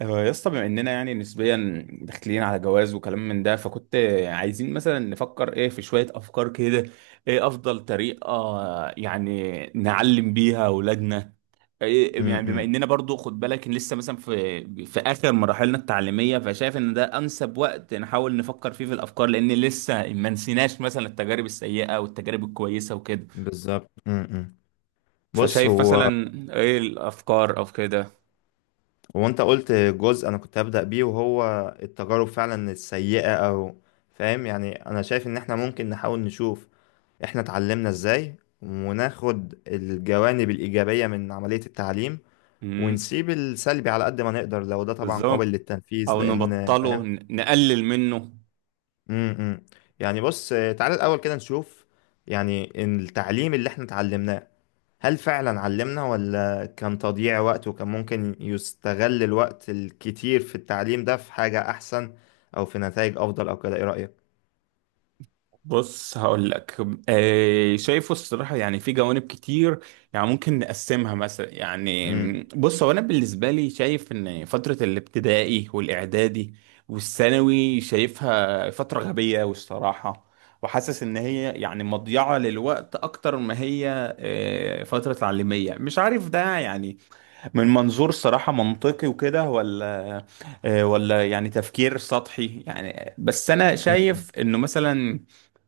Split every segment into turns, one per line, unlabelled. آه، يا اسطى، بما اننا يعني نسبيا داخلين على جواز وكلام من ده، فكنت عايزين مثلا نفكر، ايه في شوية افكار كده، ايه افضل طريقة يعني نعلم بيها اولادنا؟ إيه
امم
يعني بما
امم،
اننا برضو، خد بالك إن لسه مثلا في اخر مراحلنا التعليمية، فشايف ان ده انسب وقت نحاول نفكر فيه في الافكار، لان لسه ما نسيناش مثلا التجارب السيئة والتجارب الكويسة وكده.
بالظبط. بص
فشايف
هو
مثلا ايه الافكار او كده.
هو انت قلت جزء انا كنت هبدأ بيه، وهو التجارب فعلا السيئة او فاهم. يعني انا شايف ان احنا ممكن نحاول نشوف احنا اتعلمنا ازاي، وناخد الجوانب الإيجابية من عملية التعليم،
امم.
ونسيب السلبي على قد ما نقدر لو ده طبعا قابل
بالظبط.
للتنفيذ،
او
لان
نبطله،
فاهم.
نقلل منه.
امم امم. يعني بص، تعالى الاول كده نشوف، يعني التعليم اللي احنا اتعلمناه، هل فعلا علمنا ولا كان تضييع وقت، وكان ممكن يستغل الوقت الكتير في التعليم ده في حاجة أحسن أو في نتائج أفضل أو كده؟ إيه رأيك؟
بص هقول لك. شايفه الصراحه يعني في جوانب كتير، يعني ممكن نقسمها مثلا يعني.
مم،
بص، هو انا بالنسبه لي شايف ان فتره الابتدائي والاعدادي والثانوي شايفها فتره غبيه والصراحه، وحاسس ان هي يعني مضيعه للوقت اكتر ما هي فتره تعليميه. مش عارف ده يعني من منظور صراحة منطقي وكده، ولا ولا يعني تفكير سطحي، يعني بس أنا
مم،
شايف إنه مثلا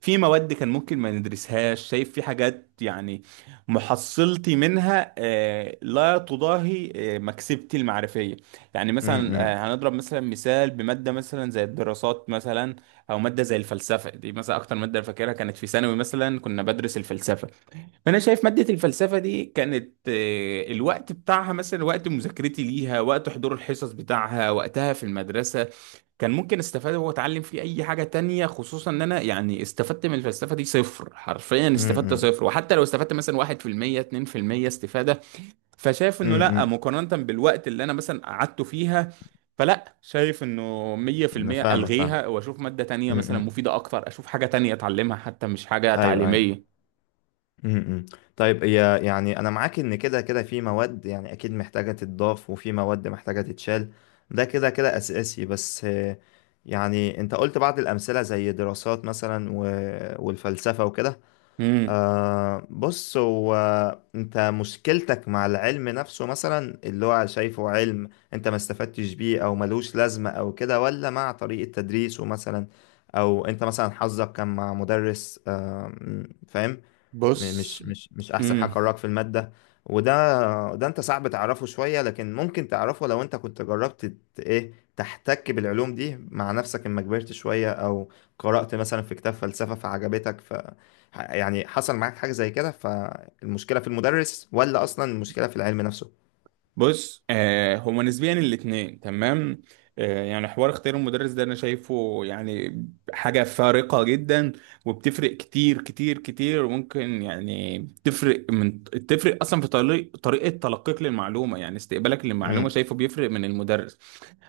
في مواد كان ممكن ما ندرسهاش. شايف في حاجات يعني محصلتي منها لا تضاهي مكسبتي المعرفية. يعني مثلا
مم،
هنضرب مثلا مثال بمادة مثلا زي الدراسات مثلا، أو مادة زي الفلسفة دي مثلا. أكتر مادة فاكرها كانت في ثانوي مثلا كنا بدرس الفلسفة. انا شايف ماده الفلسفه دي كانت الوقت بتاعها مثلا، وقت مذاكرتي ليها، وقت حضور الحصص بتاعها، وقتها في المدرسه كان ممكن استفاد واتعلم فيه اي حاجه تانية. خصوصا ان انا يعني استفدت من الفلسفه دي صفر، حرفيا استفدت
مم،
صفر. وحتى لو استفدت مثلا 1% 2% استفاده، فشايف انه
مم،
لا
مم.
مقارنه بالوقت اللي انا مثلا قعدته فيها. فلا، شايف انه
أنا
100%
فاهمك فاهم.
الغيها واشوف ماده تانية
مم،
مثلا
مم.
مفيده اكتر، اشوف حاجه تانية اتعلمها حتى مش حاجه
أيوه أيوه.
تعليميه.
مم، مم. طيب، هي يعني أنا معاك إن كده كده في مواد يعني أكيد محتاجة تتضاف، وفي مواد محتاجة تتشال. ده كده كده أساسي، بس يعني أنت قلت بعض الأمثلة زي دراسات مثلا، والفلسفة وكده.
امم.
بص هو، انت مشكلتك مع العلم نفسه مثلا اللي هو شايفه علم انت ما استفدتش بيه او ملوش لازمة او كده، ولا مع طريقة تدريسه مثلا؟ او انت مثلا حظك كان مع مدرس فاهم، م-
بص.
مش مش مش احسن حاجه
امم.
قراك في الماده. وده ده انت صعب تعرفه شويه، لكن ممكن تعرفه لو انت كنت جربت ايه، تحتك بالعلوم دي مع نفسك اما كبرت شويه، او قرات مثلا في كتاب فلسفه فعجبتك يعني حصل معاك حاجه زي كده، فالمشكله في المدرس ولا اصلا المشكله في العلم نفسه؟
بص هما نسبيا الاتنين، تمام. يعني حوار اختيار المدرس ده انا شايفه يعني حاجة فارقة جدا، وبتفرق كتير كتير كتير. وممكن يعني تفرق من، تفرق اصلا في طريقة تلقيك للمعلومة، يعني استقبالك للمعلومة
امم
شايفه بيفرق من المدرس.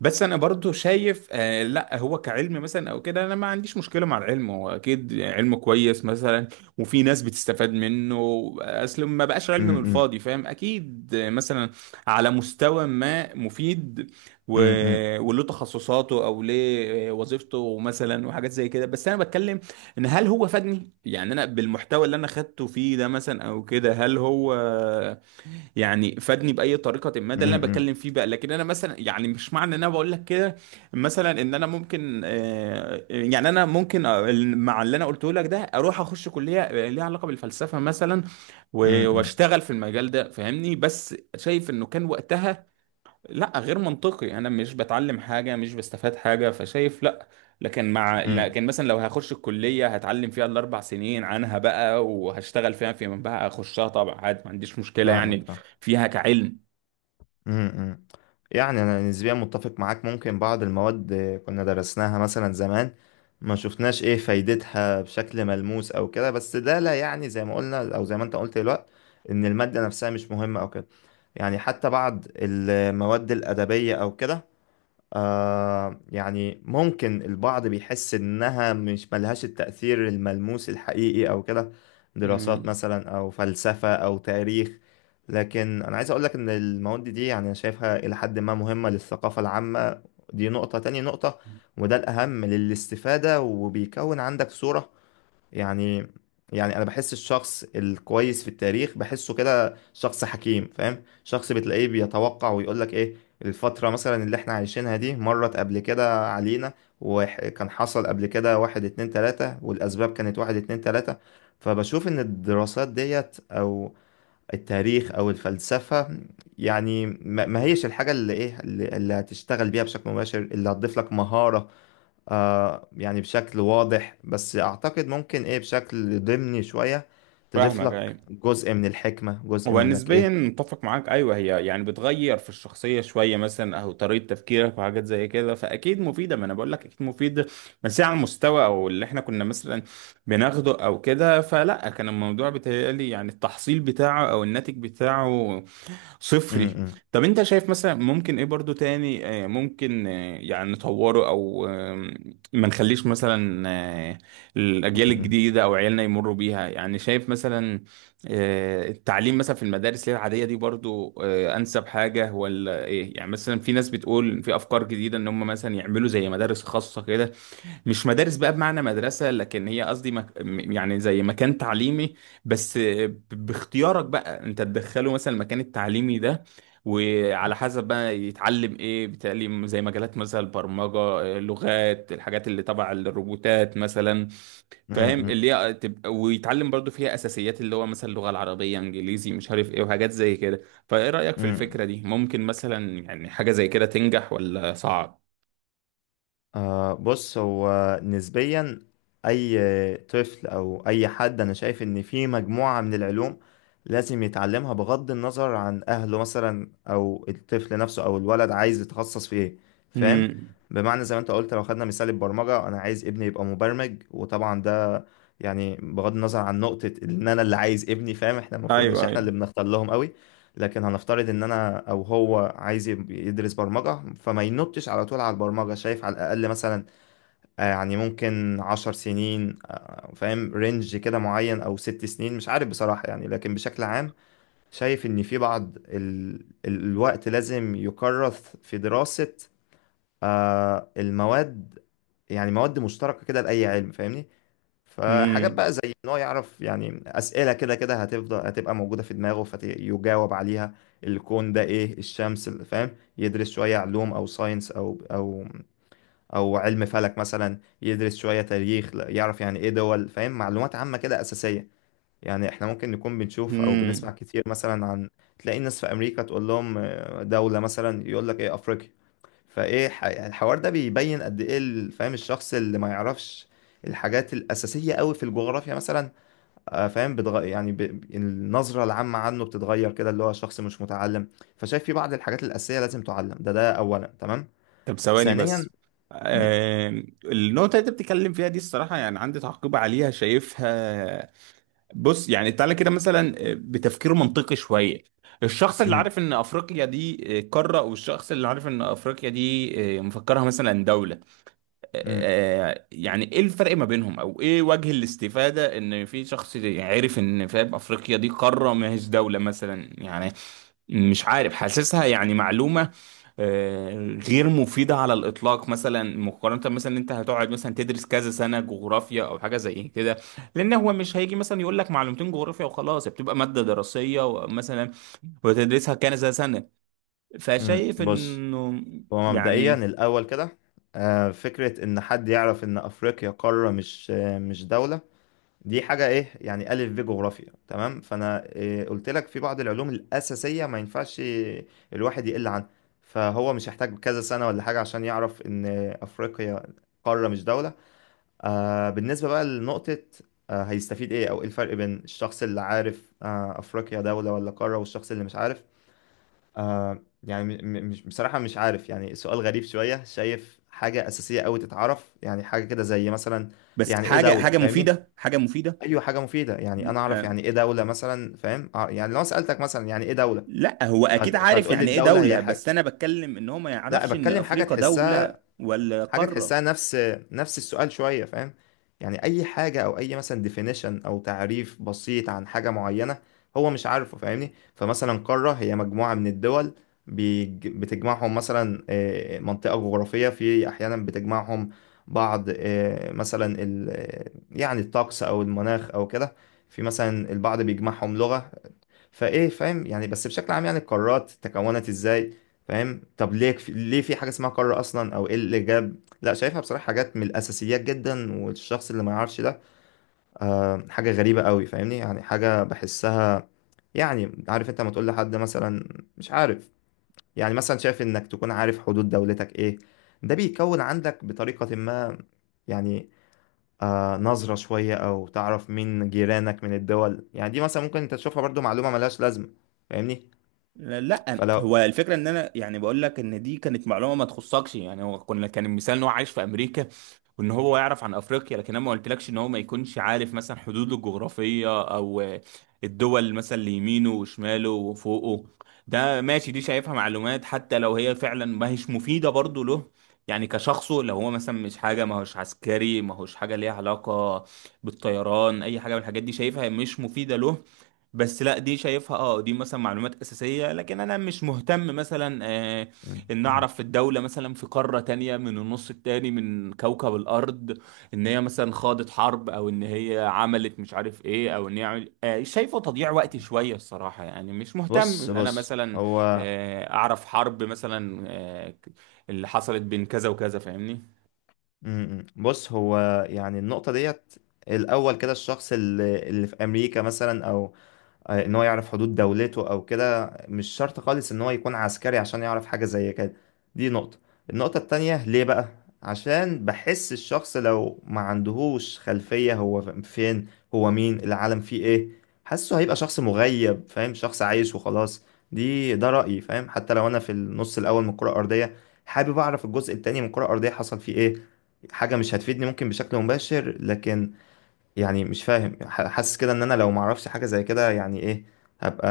بس انا برضو شايف لا، هو كعلم مثلا او كده انا ما عنديش مشكله مع العلم. هو اكيد علم كويس مثلا، وفي ناس بتستفاد منه، اصل ما بقاش علم من
امم
الفاضي، فاهم؟ اكيد مثلا على مستوى ما مفيد، و...
امم امم
وله تخصصاته او ليه وظيفته مثلا وحاجات زي كده. بس انا بتكلم ان هل هو فادني يعني انا بالمحتوى اللي انا خدته فيه ده مثلا او كده؟ هل هو يعني فادني باي طريقه ما؟ ده اللي انا
امم
بتكلم فيه بقى. لكن انا مثلا يعني مش معنى ان انا بقول لك كده مثلا ان انا ممكن يعني انا ممكن مع اللي انا قلته لك ده اروح اخش كليه ليها علاقه بالفلسفه مثلا
امم
واشتغل في المجال ده، فاهمني؟ بس شايف انه كان وقتها لا، غير منطقي، انا مش بتعلم حاجه، مش بستفاد حاجه، فشايف لا. لكن مع
امم
لكن مثلا لو هخش الكليه هتعلم فيها الاربع سنين عنها بقى، وهشتغل فيها فيما بقى، اخشها طبعا عادي، ما عنديش مشكله
فاهمك
يعني
فاهمك.
فيها كعلم.
امم يعني انا نسبيا متفق معاك، ممكن بعض المواد كنا درسناها مثلا زمان، ما شفناش ايه فايدتها بشكل ملموس او كده، بس ده لا يعني زي ما قلنا او زي ما انت قلت دلوقتي ان المادة نفسها مش مهمة او كده. يعني حتى بعض المواد الأدبية او كده، يعني ممكن البعض بيحس إنها مش ملهاش التأثير الملموس الحقيقي أو كده، دراسات
مم.
مثلا أو فلسفة أو تاريخ. لكن أنا عايز أقولك إن المواد دي يعني أنا شايفها إلى حد ما مهمة للثقافة العامة. دي نقطة، تاني نقطة وده الأهم للاستفادة، وبيكون عندك صورة. يعني، يعني انا بحس الشخص الكويس في التاريخ بحسه كده شخص حكيم فاهم، شخص بتلاقيه بيتوقع ويقول لك ايه الفترة مثلا اللي احنا عايشينها دي، مرت قبل كده علينا، وكان حصل قبل كده واحد اتنين تلاتة، والاسباب كانت واحد اتنين تلاتة. فبشوف ان الدراسات ديت او التاريخ او الفلسفة، يعني ما هيش الحاجة اللي ايه اللي اللي هتشتغل بيها بشكل مباشر، اللي هتضيف لك مهارة يعني بشكل واضح، بس اعتقد ممكن ايه بشكل ضمني شوية تضيف
فاهمك،
لك
ايوه.
جزء من الحكمة، جزء
هو
منك
نسبيا
ايه.
متفق معاك، ايوه. هي يعني بتغير في الشخصيه شويه مثلا، او طريقه تفكيرك وحاجات زي كده، فاكيد مفيده، ما انا بقول لك اكيد مفيده. بس هي على المستوى او اللي احنا كنا مثلا بناخده او كده، فلا، كان الموضوع بيتهيألي يعني التحصيل بتاعه او الناتج بتاعه
م-
صفري.
م-
طب انت شايف مثلا ممكن ايه برضو تاني، ممكن يعني نطوره، او ما نخليش مثلا الاجيال
م-
الجديده او عيالنا يمروا بيها؟ يعني شايف مثلا التعليم مثلا في المدارس اللي هي العاديه دي برضو انسب حاجه، ولا ايه؟ يعني مثلا في ناس بتقول في افكار جديده ان هم مثلا يعملوا زي مدارس خاصه كده. مش مدارس بقى بمعنى مدرسة، لكن هي قصدي يعني زي مكان تعليمي، بس باختيارك بقى انت تدخله مثلا المكان التعليمي ده. وعلى حسب بقى يتعلم ايه، بتعليم زي مجالات مثلا البرمجة، لغات، الحاجات اللي تبع الروبوتات مثلا،
م-
فاهم؟
م-
اللي هي تبقى، ويتعلم برضو فيها اساسيات اللي هو مثلا اللغة العربية، انجليزي، مش عارف ايه وحاجات زي كده. فايه رأيك
م-
في
م-
الفكرة دي؟ ممكن مثلا يعني حاجة زي كده تنجح ولا صعب؟
بص، هو نسبيا أي طفل أو أي حد، أنا شايف إن في مجموعة من العلوم لازم يتعلمها بغض النظر عن أهله مثلا أو الطفل نفسه أو الولد عايز يتخصص في إيه، فاهم.
امم.
بمعنى زي ما أنت قلت، لو خدنا مثال البرمجة، أنا عايز ابني يبقى مبرمج، وطبعا ده يعني بغض النظر عن نقطة إن أنا اللي عايز ابني، فاهم، إحنا المفروض مش
ايوه،
إحنا
ايوه.
اللي بنختار لهم. لكن هنفترض ان انا او هو عايز يدرس برمجة، فما ينطش على طول على البرمجة. شايف على الاقل مثلا يعني ممكن 10 سنين، فاهم رينج كده معين، او 6 سنين، مش عارف بصراحة. يعني لكن بشكل عام، شايف ان في بعض الوقت لازم يكرس في دراسة المواد، يعني مواد مشتركة كده لأي علم فاهمني. فحاجات
امم.
بقى زي ان هو يعرف، يعني اسئله كده كده هتفضل هتبقى موجوده في دماغه فيجاوب عليها: الكون ده ايه، الشمس فاهم، يدرس شويه علوم او ساينس او او علم فلك مثلا، يدرس شويه تاريخ يعرف يعني ايه دول، فاهم، معلومات عامه كده اساسيه. يعني احنا ممكن نكون بنشوف او
مم.
بنسمع كتير مثلا عن تلاقي الناس في امريكا تقول لهم دوله مثلا، يقول لك ايه افريقيا. فايه يعني الحوار ده بيبين قد ايه فاهم الشخص اللي ما يعرفش الحاجات الاساسيه قوي في الجغرافيا مثلا، فاهم النظره العامه عنه بتتغير كده، اللي هو شخص مش متعلم. فشايف في بعض الحاجات الاساسيه لازم تعلم، ده ده اولا، تمام.
طب ثواني
ثانيا،
بس.
مم،
النقطة اللي انت بتتكلم فيها دي الصراحة يعني عندي تعقيب عليها. شايفها، بص، يعني تعالى كده مثلا بتفكير منطقي شوية. الشخص اللي
مم،
عارف ان افريقيا دي قارة، والشخص اللي عارف ان افريقيا دي آه، مفكرها مثلا دولة،
مم،
يعني ايه الفرق ما بينهم، او ايه وجه الاستفادة ان في شخص عارف ان، فاهم، افريقيا دي قارة ما هيش دولة مثلا؟ يعني مش عارف، حاسسها يعني معلومة آه، غير مفيدة على الإطلاق مثلا، مقارنة مثلا إن أنت هتقعد مثلا تدرس كذا سنة جغرافيا أو حاجة زي كده. لأن هو مش هيجي مثلا يقول لك معلومتين جغرافيا وخلاص، بتبقى مادة دراسية مثلا وتدرسها كذا سنة. فشايف
بص،
إنه
هو مبدئيا
يعني
الاول كده فكره ان حد يعرف ان افريقيا قاره مش مش دوله، دي حاجة ايه يعني، ألف ب جغرافيا، تمام. فأنا إيه قلت لك في بعض العلوم الأساسية ما ينفعش الواحد يقل عنها. فهو مش هيحتاج كذا سنة ولا حاجة عشان يعرف إن أفريقيا قارة مش دولة. بالنسبة بقى لنقطة هيستفيد ايه، أو ايه الفرق بين الشخص اللي عارف أفريقيا دولة ولا قارة، والشخص اللي مش عارف، يعني مش بصراحة، مش عارف. يعني سؤال غريب شوية، شايف حاجة أساسية أوي تتعرف يعني، حاجة كده زي مثلا
بس،
يعني ايه
حاجة،
دولة
حاجة
فاهمني.
مفيدة، حاجة مفيدة
ايوه، حاجه مفيده، يعني انا اعرف
آه،
يعني ايه دوله مثلا، فاهم يعني لو سالتك مثلا يعني ايه دوله،
لا، هو أكيد عارف
فهتقول لي
يعني إيه
الدوله هي
دولة، بس
حاجه،
أنا بتكلم إن هو ما
لا،
يعرفش إن
بتكلم حاجه
أفريقيا
تحسها،
دولة ولا
حاجة
قارة.
تحسها. نفس السؤال شوية فاهم، يعني أي حاجة أو أي مثلا definition أو تعريف بسيط عن حاجة معينة هو مش عارفه فاهمني. فمثلا قارة هي مجموعة من الدول بتجمعهم مثلا منطقة جغرافية، في أحيانا بتجمعهم بعض مثلا يعني الطقس أو المناخ أو كده، في مثلا البعض بيجمعهم لغة. فايه، فاهم، يعني بس بشكل عام يعني القارات تكونت ازاي، فاهم، طب ليه ليه في حاجه اسمها قاره اصلا، او ايه اللي جاب. لا، شايفها بصراحه حاجات من الاساسيات جدا، والشخص اللي ما يعرفش ده حاجه غريبه قوي فاهمني، يعني حاجه بحسها. يعني عارف انت لما تقول لحد مثلا مش عارف، يعني مثلا شايف انك تكون عارف حدود دولتك ايه، ده بيكون عندك بطريقه ما، يعني نظرة شوية، أو تعرف مين جيرانك من الدول، يعني دي مثلا ممكن أنت تشوفها برضو معلومة ملهاش لازمة فاهمني.
لا هو
فلو،
الفكره ان انا يعني بقول لك ان دي كانت معلومه ما تخصكش، يعني هو كنا كان المثال ان هو عايش في امريكا، وان هو يعرف عن افريقيا. لكن انا ما قلتلكش ان هو ما يكونش عارف مثلا حدوده الجغرافيه او الدول مثلا اللي يمينه وشماله وفوقه. ده ماشي، دي شايفها معلومات حتى لو هي فعلا ما هيش مفيده برضه له، يعني كشخصه. لو هو مثلا مش حاجه، ما هوش عسكري، ما هوش حاجه ليها علاقه بالطيران، اي حاجه من الحاجات دي، شايفها مش مفيده له. بس لا، دي شايفها اه دي مثلا معلومات اساسيه. لكن انا مش مهتم مثلا
مم.
ان
مم.
اعرف في الدوله مثلا في قاره تانية من النص التاني من كوكب الارض ان هي مثلا خاضت حرب، او ان هي عملت مش عارف ايه، او ان هي عمل... آه شايفه تضييع وقت شويه الصراحه. يعني مش مهتم
بص
ان انا
بص
مثلا
هو
اعرف حرب مثلا اللي حصلت بين كذا وكذا، فاهمني؟
مم. بص هو، يعني النقطة ديت الأول كده، الشخص اللي في أمريكا مثلا أو ان هو يعرف حدود دولته او كده، مش شرط خالص ان هو يكون عسكري عشان يعرف حاجة زي كده، دي نقطة. النقطة التانية ليه بقى، عشان بحس الشخص لو ما عندهوش خلفية هو فين، هو مين، العالم فيه ايه، حاسه هيبقى شخص مغيب فاهم، شخص عايش وخلاص. دي ده رأيي، فاهم. حتى لو انا في النص الاول من الكرة الارضية، حابب اعرف الجزء التاني من الكرة الارضية حصل فيه ايه. حاجة مش هتفيدني ممكن بشكل مباشر، لكن يعني مش فاهم حاسس كده ان انا لو معرفش حاجة زي كده، يعني ايه هبقى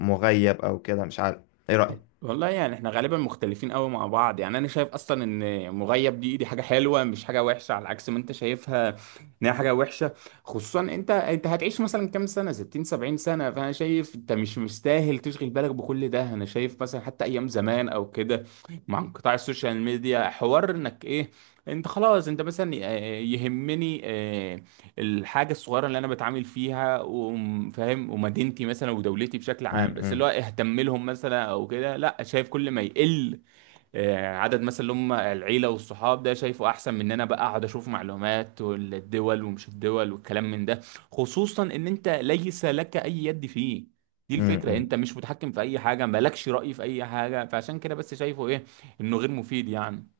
مغيب او كده، مش عارف. ايه رأيك؟
والله يعني احنا غالبا مختلفين قوي مع بعض. يعني انا شايف اصلا ان مغيب دي حاجه حلوه، مش حاجه وحشه، على عكس ما انت شايفها ان هي حاجه وحشه. خصوصا انت هتعيش مثلا كام سنه؟ 60 70 سنه، فانا شايف انت مش مستاهل تشغل بالك بكل ده. انا شايف مثلا حتى ايام زمان او كده، مع انقطاع السوشيال ميديا، حوار انك ايه، انت خلاص انت مثلا يهمني الحاجه الصغيره اللي انا بتعامل فيها، وفاهم، ومدينتي مثلا ودولتي بشكل عام، بس اللي هو
إمم،
اهتم لهم مثلا او كده. لا، شايف كل ما يقل عدد مثلا اللي هم العيله والصحاب، ده شايفه احسن من ان انا بقى اقعد اشوف معلومات والدول ومش الدول والكلام من ده، خصوصا ان انت ليس لك اي يد فيه. دي
إمم،
الفكره،
إمم.
انت مش متحكم في اي حاجه، مالكش راي في اي حاجه، فعشان كده بس شايفه ايه انه غير مفيد يعني.